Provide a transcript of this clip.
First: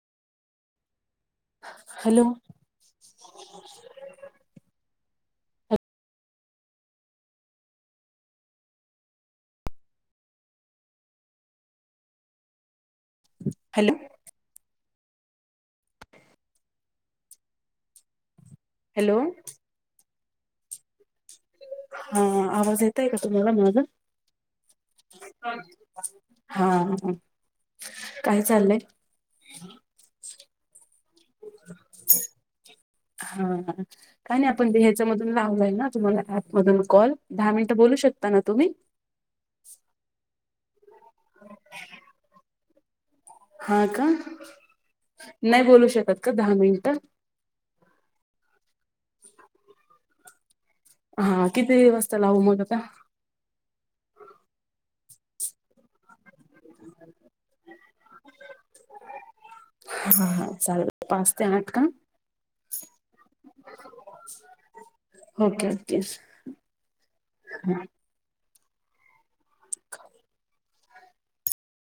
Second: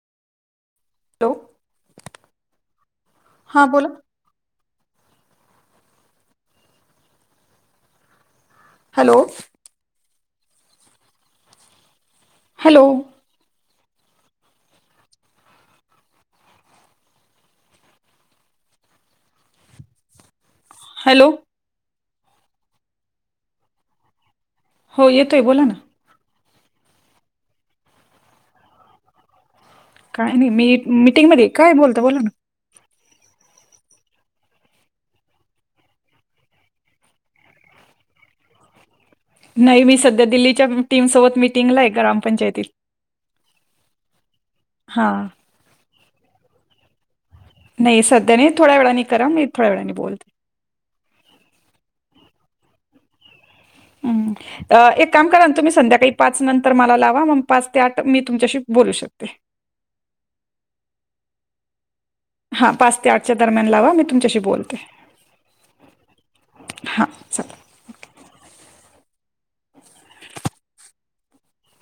Hello hello हां बोलां. Hello! Hello hello hello hello हां आवांज येतंय कां तुम्हांला माझां हो येतोय बोला ना हां कायं चाललंय कायं नाहीं मी मीटिंग मध्यें कायं बोलतं बोलां नांं हां हं कायं नाहीं आपणं ह्यांच्या मधूंन लावलंय नां तुम्हांला ऍप मधूंन कॉल दहा मिनिटं बोलूं शकतां नां तुम्हीं नाहीं मी संध्या दिल्लीच्या टीमसोबत मिटिंगला आहे ग्रामपंचायती सोबत हां कां हां नाहीं बोलूं शकतं कां दहा मिनिटं नाहीं संध्या नाहीं थोड्यां वेळांनी करां मी थोड्यां वेळांनी बोलते हां किती दिवसं चां लावूं मंग आंता एक कामं करां नं तुम्हीं संध्याकाळी पांच नंतर तरं मलां लांवा मंग पांच ते आठ मी तुमच्यांशी बोलूं शकते हां चालेल पांच ते आठ कां हां पांच ते आठच्या दरम्यांन लांवा मी तुमच्यांशी बोलते ओके ओके हां चालेल हा [unintelligible]